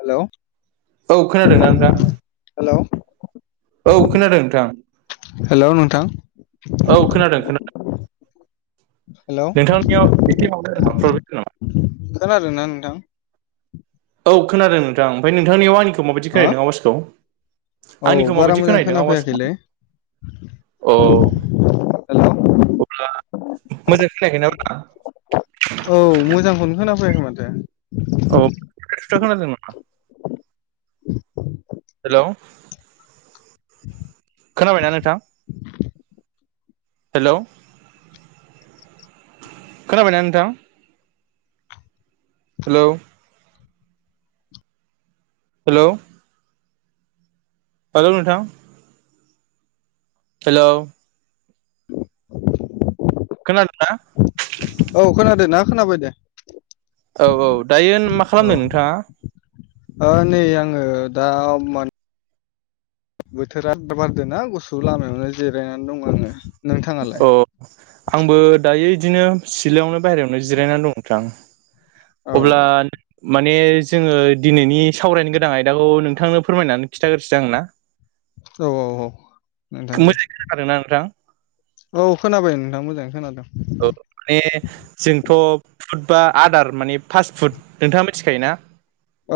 Hello औ खोनादोंना नोंथां। हेलौ औ खोनादों नोंथां हेल' नोंथां। औ खोनादों खोनादों। हेल' नोंथांनियाव एसे माबा जादों नामा प्रब्लेम जादों खोनादों ना नोंथां। औ खोनादों नोंथां ओमफ्राय नोंथांनियाव आंनि। खौ मायादै हा खोनादों आवासखौ औ आंनिखौ बारा माबायदि मोजां खोनादों आवासखौ? खोनाफैयाखैलै औ हेलौ अब्ला मोजां खनायाखै ना होमबा? औ मोजांखौनो खोना फैयाखै माथो। औ [unintelligible] हेल' खोनाबायना नोंथां हेलौ खोनाबायना नोंथां हेलौ हेलौ हेलौ नोंथां हेलौ खोनादोंना? औ खोनादों ना खोनाबाय दे। औ औ दायो मा औ खालामदों नोंथाङा? ओ नै आङो दा मोन बोथोरा बारदो ना गुसु लामायावनो जिरायनानै दं आङो। नोंथाङालाय अ आंबो दायो बिदिनो सिलायावनो बायहेरायावनो जिरायनानै दं नोथां औ अब्ला माने जोङो दिनैनि सावरायनो गोनां आयदाखौ नोंथांनो फोरमायनानै खिन्थाग्रोसो दां ना। औ औ औ। नोंथां दे मोजां खोनादोंना नोंथां? औ खोनाबाय नोंथां मोजाङै खोनादों। औ। माने जोंथ' फुड बा आदार माने फास्ट फुड नोंथाङा मिथिखायो ना।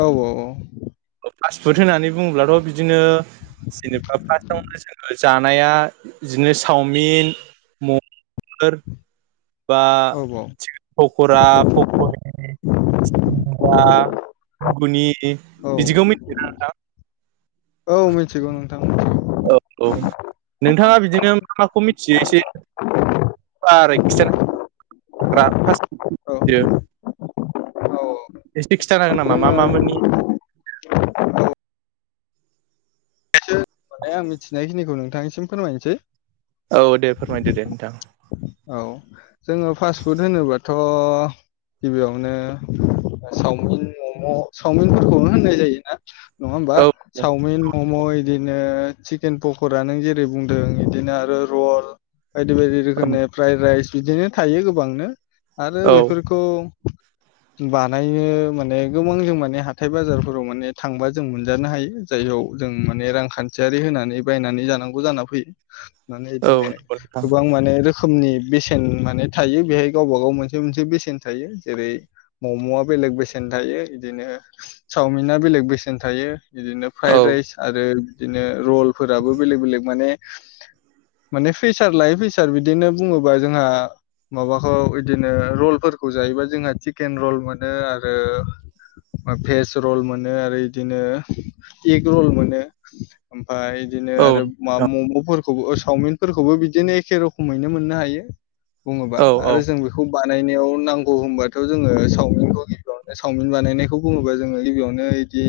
औ औ औ। फ्लासत पुट होननानै बुङोब्लाथ' बिदिनो जेनेबा फार्स्टआवनो जोङो जानाया बिदिनो चावमिन म फोर बा औ पकरा फखरि बाह खुगुनि औ। औ मिथिगौ नोंथां। औ औ नोंथाङा बिदिनो मा माखौ मिथियो एसे औ [unintelligible] औ एसे खिनथानो हागोन नामा मा जोङो मामोननि माने आं मिथिनायखिनिखौ नोंथांनिसिम फोरमायनोसै। औ दे फोरमायदो दे नोंथां। औ जोङो फास्ट फुद होनोबाथ' [unintelligible] गिबियावनो सावमिन मम' सावमिनफोरखौनो होननाय जायोना। नङा होमबा, औ औ चावमिन, मम' इदिनो चिकेन पकरा नों जेरै बुंदों इदिनो आरो रल बायदि बायदि रोखोमनि फ्राइड राइस बिदिनो थायो गोबांनो आरो बेफोरखौ बानायनो माने गोबां जों माने हाथाय बाजारफोराव माने थांबा जों मोनजानो हायो। जाययाव जों माने रांखान्थियारि होनानै बायनानै जानांगौ जानाना फैयो। माने औ बिदिनो नंगौ नोंथां गोबां माने रोखोमनि बेसेन माने थायो बेहाय गावबा गाव मोनसे मोनसे बेसेन थायो जेरै मम'आ बे लेग बेसेन थायो बिदिनो चावमिना बेलेक बेसेन थायो। बिदिनो औ फ्राइद राइस आरो बिदिनो रलफोराबो बेलेक बेलेग माने माने फैसार लायो फैसार बिदिनो बुङोबा जोंहा माबाखौ बिदिनो रलफोरखौ जायोबा जोंहा चिकेन रल मोनो आरो फेस रल मोनो आरो बिदिनो एग रल मोनो उम फ्राय बिदिनो औ आरो नोंथां मम'फोरखौबो सावमिनफोरखौबो बिदिनो एखे रखम खमैनो मोननो हायो बुङोबा औ औ आरो जों बेखौ बानायनायाव नांगौ होनबाथ' जोङो सावमिनखौ गिबियावनो चावमिन बानायनायखौ बुङोबा जोङो गिबियावनो बिदि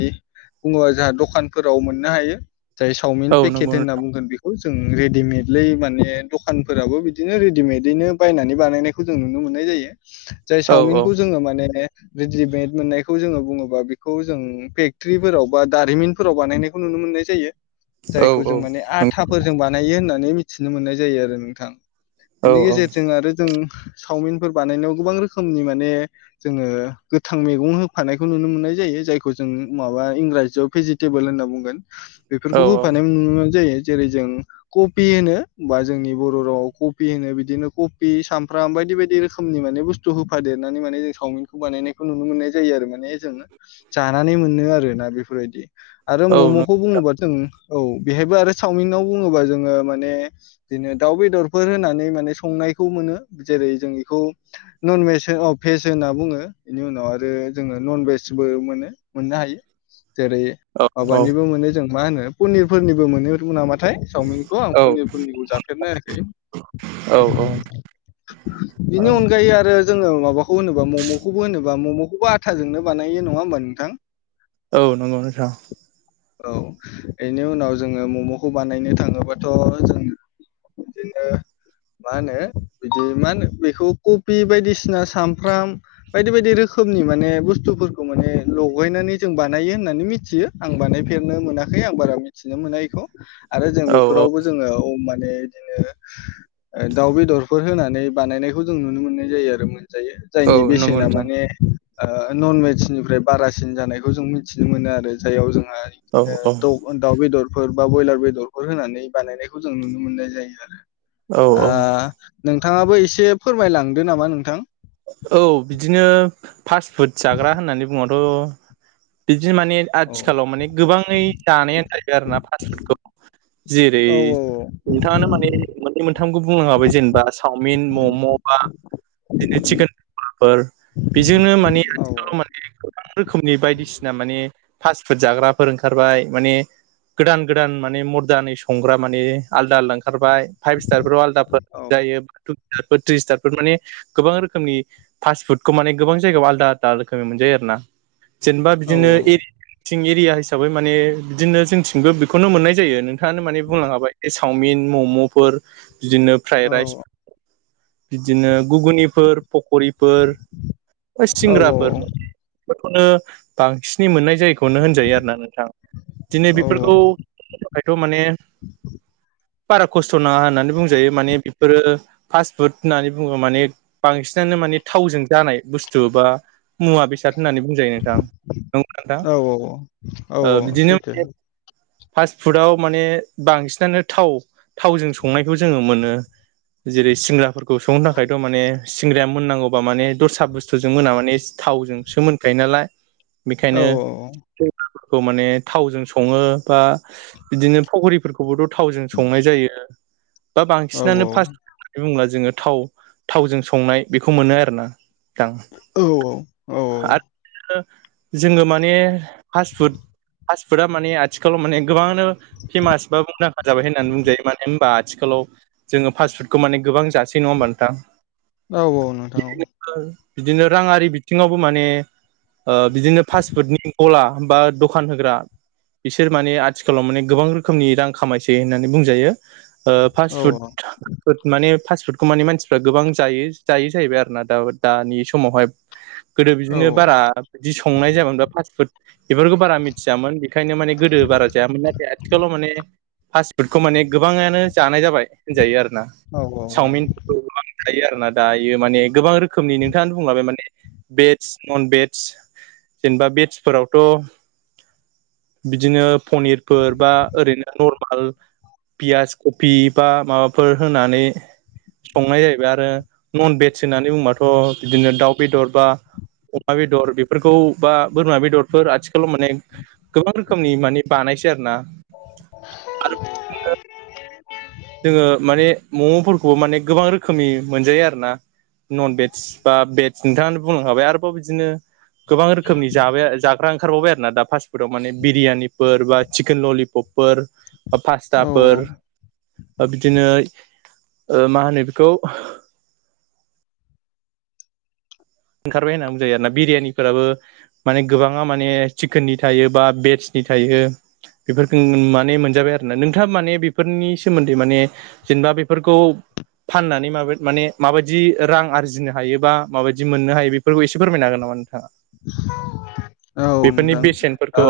बुङो जाहा दखानफोराव मोननो हायो। जाय सावमिन औ पेकेट नंगौ होनना नोंथां बुंगोन बेखौ जों रेडिमेदलै माने दख दखानफोराबो बिदिनो रेडिमेदैनो बायनानै बानायनायखौ जों नुनो मोननाय जायो। जाय औ औ सावमिनखौ जोङो माने रेडिमेद मोननायखौ जोङो बुङोबा बेखौ जों फेकट्रिफोराव बा दारिमिनफोराव बानायनायखौ नुनो मोनो मोननाय जायो औ जायखौ औ जों माने आथाफोरजों बानायो होननानै मिथिनो मोननाय जायो आरो नोंथां औ बेनि गेजेरजों आरो जों सावमिनफोर बानायनायाव गोबां रोखोमनि माने जोङो गोथां मैगं होफानायखौ नुनो मोननाय जायो जायखौ जों माबा इंराजियाव भेजिटेबोल होनना बुंगोन बेफोरखौ होफानाय नुनो मोननाय जायो जेरै जों कबि होनो बा जोंनि बर' रावआव खफि होनो बिदिनो खफि सामफ्राम बायदि बायदि रोखोमनि माने बुस्थु होफादेरनानै माने जों सावमिनखौ बानायनायखौ नुनो मोननाय जायो आरो माने जों जानानै मोनो आरोना बेफोरबायदि आरो मम'खौ बुङोबा जों औ बेहायबो आरो चावमिनाव बुङोबा जोङो माने बिदिनो दाउ बेदरफोर होनानै माने संनायखौ मोनो जेरै जों बेखौ नन भेस औ फेस होनना बुङो बेनि उनाव आरो जोङो नन भेजबो मोनो मोननो हायो जेरै माबानिबो मोनो जों मा होनो पनिरफोरनिबो मोनो रुनामाथ ओमफ्राय चावमिनखौ आं पनिरफोरनिखौ जाफेर हायाखै औ औ बेनि अनगायै आरो जोङो माबाखौ होनोबा मम'खौबो होनोबा मम'खौबो आथाजोंनो बानायो नङा होमबा नोंथां? औ नंगौ नोंथां औ एनि उनाव जोङो मम'खौ बानायनो थाङोबाथ' जों बिदिनो मा होनो बिदि मा होनो बेखौ कफि बायदिसिना सामब्राम बायदि बायदि रोखोम रोखोमनि माने बुस्थुफोरखौ माने लगायनानै जों बानायो होननानै मिथियो आं बानायफेरनो मोनाखै आं बारा मिथिनो मोना बेखौ आरो जों औ औ बेफोरावबो जोङो अ माने बिदिनो दाउ बेदरफोर होनानै बानायनायखौ जों नुनो मोननाय जायो आरो जायो औ जायनि नंगौ बेसेना नोंथां माने ओ ननभेजनिफ्राय बारासिन जानायखौ जों मिथिनो मोनो आरो जाययाव जों औ औ द दाव बेदरफोर बा ब्रयलार बेदरफोर होनानै बानायनायखौ जों नुनो मोननाय जायो औ ओ औ नोंथाङाबो एसे फोरमायलांदो नामा नोंथां औ बिदिनो फास्ट फुड जाग्रा होननानै बुंबाथ बिदि माने औ आथिखालाव माने गोबाङै जानायानो जाहायो आरोना फास्ट फुडखौ जेरै औ नोंथाङानो माने मोननै मोनथामखौ बुंलांखाबाय जेनबा चावमिन मम' बा चिकेन पकराफोर बेजोंनो माने औ आथिखालाव माने गोबां रोखोमनि बायदिसिना माने फास्ट फुड जाग्राफोर ओंखारबाय माने गोदान गोदान माने गोदानैै संग्रा माने आलदा आलदा ओंखारबाय फाइभ स्टारफोराव आलदाफोर औ जायो थ्रि स्टार फोर माने गोबां रोखोमनि फास्ट फुडखौ माने गोबां जायगायाव आलदा आलदा रोखोमै मोनजायो आरो ना जेनबा औ बिदिनो एरिथिं एरिया हिसाबै माने बिदिनो जोंनिथिंबो बेखौनो मोननाय जायो नोंथाङानो माने बुंलां खाबाय जे चावमिन मम'फोर बिदिनो औ फ्राइड राइस बिदिनो घुगुनिफोर फखरिफोर बा औ सिंग्राफोर खौनो बांसिन नै मोननाय जायोखौनो होनजायो आरोना नोंथां। दिनै बेफोरखौ माने बारा खस्थ' नाङा होननानै बुंजायो। माने बेफोरो फास्ट फुड होननानै बुङो माने बांसिनानो माने थावजों जानाय बुस्थु बा मुवा बेसाद। होननानै बुंजायो नोंथां नंगौ नोंथां औ औ ओ औ बिदिनो सैथो माने फास्ट फुडाव माने बांसिनानो थाव थावजों संनायखौ जोङो मोनो। जेरै सिंग्राफोरखौ संनो थाखायथ' माने सिंग्राया मोननांगौबा माने दस्रा बुस्थुजों मोना माने थावजोंसो मोनखायो नालाय। औ बेखायनो बेफोरखौ माने थावजों सङो। बा बिदिनो फख्रिफोरखौबोथ' थावजों संनाय जायो। बा औ बांसिनानो औ फासपुट होननानै बुङोब्ला जोङो थाव थावजों संनाय बेखौ मोनो आरो। औ औ। जोङो माने फासपुट फासपुट आ माने आथिखालाव गोबाङानो फेमास बा मुंदांखा जाबाय होननानै बुंजायो मानो होनबा आथिखाल आथिखालाव जोङो फास्ट फुडखौ माने गोबां जासै नङा होमबा नोंथां? औ औ नोंथां औ। बिदिनो राङारि बिथिङावबो माने बिदिनो फास फुडनि गला बा दखान होग्रा बिसोर माने आथिखालाव माने गोबां रोखोमनि रां खामायसै होननानै बुंजायो। फास्ट औ फुड फुद माने फास्टफुडखौ माने मानसिफ्रा गोबां जायो जायो जाहैबाय आरो ना दा दानि समावहाय। गोदो औ बिदिनो बारा बिदि संनाय जायामोन बा फास्ट फुद बेफोरखौ बारा मिथियामोन बेखायनो माने गोदो बारा जायामोन नथाय आथिखालाव माने फास्ट फुदखौ माने गोबाङानो जानाय जाबाय होनजायो आरो औ नोंथां चावमिनफोरखौ थायो आरो ना दायो माने गोबां रोखोमनि नोंथाङानो बुंलाबाय माने भेज नन भेेज जेनेबा भेजफोरावथ' बिदिनो पनिरफोर बा ओरैनो नर्माल पियास कफि बा माबाफोर होनानै संनाय जाहैबाय आरो नन भेज होननानै बुंबाथ' बिदिनो दाउ बेदर बा अमा बेदर बेफोरखौ बा बोरमा बेदरफोर आथिखालाव माने गोबां रोखोमनि मानिे बानायसै आरो ना आरो जोङो माने मम'फोरखौबो माने गोबां रोखोमनि मोनजायो आरोना। नन भेज बा भेज नोंथाङा बुंलां खाबाय आरोबाव बिदिनो गोबां रोखोमनि जाबाय ज ओंखारबावबाय आरो ना दा फास्ट फुदाव माने बिरियानिफोर बा चिकेन ललिपपफोर पासताफोर ओ बिदिनो मा होनो बेखौ? ओंखारबाय होनना बुजायो आरो ना बिरियानिफोराबो माने गोबाङा माने चिकेननि थायो बा भेेजनि थायो बेफोरखौ माने मोनजाबाय आरोना नोंथाङा माने बेफोरनि सोमोन्दै मान दा बेफोरखौ फाननानै माने माबायदि रां आरजिनो हायोबा माबायदि बिदि मोननो हायो बेफोरखौ एसे फोरमाय हागोन नामा नोंथाङा। औ बेफोरनि नोंथां बेसेनफोरखौ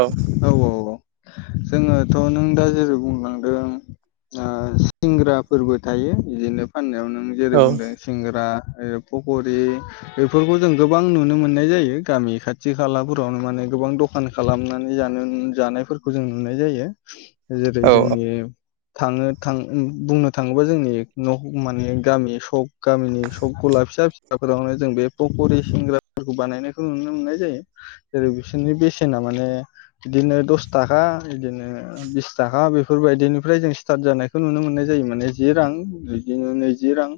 औ ओ औ औ औ जोङोथ' नों दा जेरै बुंलांदों सिंग्राफोरबो थायो बिदिनो फाननायावनो। नों जेरै औ बुंदों सिंग्रा फखरि बेफोरखौ जों गोबां नुनो मोननाय जायो गामि खाथि खालाफोरावनो माने गोबां दखान खालामनानै जानो जानाय फोरखौ जों नुनाय जायो जेरै औ जोंनि थाङो थाङो बुंनो थाङोबा जोंनि माने गामि सक गामिनि सक गला। फिसा फिसाफोरावनो जों बे फकरि फानग्राफोरखौ बानायनायखौ नुनो मोननाय जायो। जेरै बिसोरनि बेसेना माने बिदिनो दसे थाखा बिदिनो बिस थाखा बेफोरबायदिनिफ्राय जों स्टार्ट जानायखौ नुनो मोननाय जायो माने जि रां बिदिनो नैजि रां।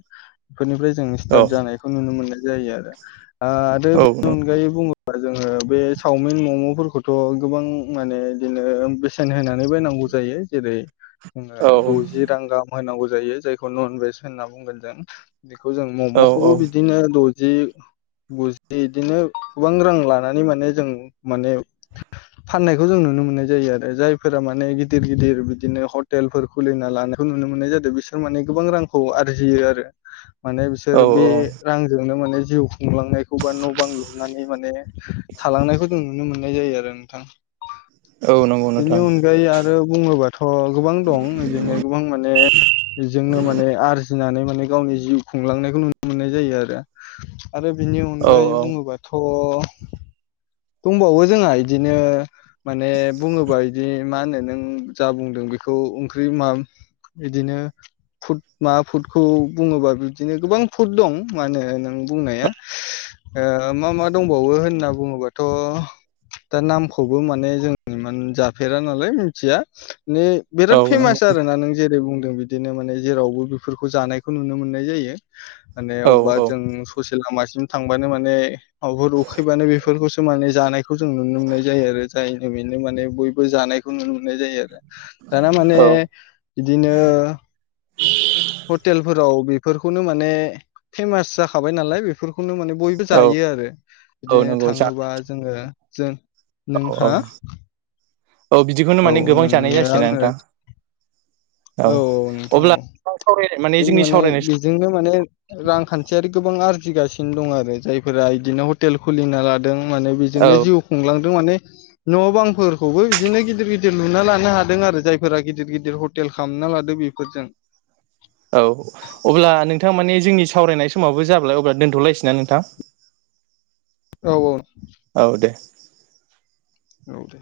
फोरनिफ्राय जों औ स्टार्ट जानायखौ नुनो मोननाय जायो आरो आरो औ बेनि नंगौ अनगायै बुङो जोङो बे चावमिन मम'फोरखौथ' गोबां माने बिदिनो बेसेन होनानै बायनांगौ। जायो जेरै जोङो औ द'जि रां गाहाम होनांगौ जायो जायखौ नन भेज होनना बुंगोन जों बेखौ जों औ मम'खौबो बिदिनो द'जि गुजि इदिनो गोबां रां लानानै माने जों माने फाननायखौ जों नुनो मोननाय जायो आरो जायफोरा माने गिदिर गिदिर बिदिनो हटेलफोर खुलिना लानायखौ नुनो मोननाय जादो बिसोर माने गोबां रांखौ आरजियो आरो माने औ बिसोर बे रांजोंनो माने जिउ खुलांनायखौ बा न' बां लुहुनानै माने थालांनायखौ जों नुनो मोननाय जायो आरो नोंथां औ नंगौ बिनि नोंथां अनगायै आरो बुङोबाथ' गोबां दं इदिनो गोबां माने बेजोंनो माने आरजिनानै मा ने गावनि जिउ खुंलांनायखौ नुनो मोननाय जायो आरो आरो बिनि औ अनगायै बुङोबाथ' बुंबावो जोंहा इदिनो माने बुङोबा इदि मा होनो नों जा बुंदों बेखौ ओंख्रि मा इदिनो फुद मा फुदखौ बुङोबा बिबदिनो गोबां फुद दं मा होनो नों बुंनाया ओ मा मा दंबावो होनना बुङोबाथ' दा नामखौबो माने जोंनि इमान जाफेरा नालाय मिथिया ने बिराद औ नंगौ फेमास आरो ना नों जेरै बुं दों बिदिनो माने जेरावबो बेफोरखौ जानायखौ नुनो मोननाय जायो औ होननायावबा जों ससे लामासिम थांबानो माने माबाफोर उखैबानो बेफोरखौसो माने जानायखौ जों नुनो मोननाय जायो आरो जाय [unintelligible] माने बयबो जानायखौ नुनो मोननाय जायो आरो दाना माने औ बिदिनो हटेलफोराव बेफोरखौनो माने फेमास जाखाबाय नालाय बेफोरखौ खौनो माने बयबो औ जायो आरो औ बिदिनो नंगौ जा थाङोबा जोङो जों औ औ नोंहा औ बिदिखौनो औ माने गोबां जानाय नोंनो जासै ना आङो नोंथां औ औ नोंथां अब्ला औ सावरायनाय जों जोंनि माने सावरायनाय बेजोंनो माने रांखान्थियारि गोबां आरजिगासिनो दं आरो जायफोरा इदिनो हटेल खुलिना ला दों माने औ बिजोंनो जिउ खुंलांदों माने न' बांफोरखौबो बिदिनो गिदिर गिदिर लुना लानो हादों आरो जायफोरा गिदिर गिदिर हटेल खामना ना लादों बेफोरजों औ अब्ला नोंथां माने जोंनि सावरायनाय समावबो जाब्लाय अब्ला दोनथ'लायसै ना नोंथां औ औ औ दे औ दे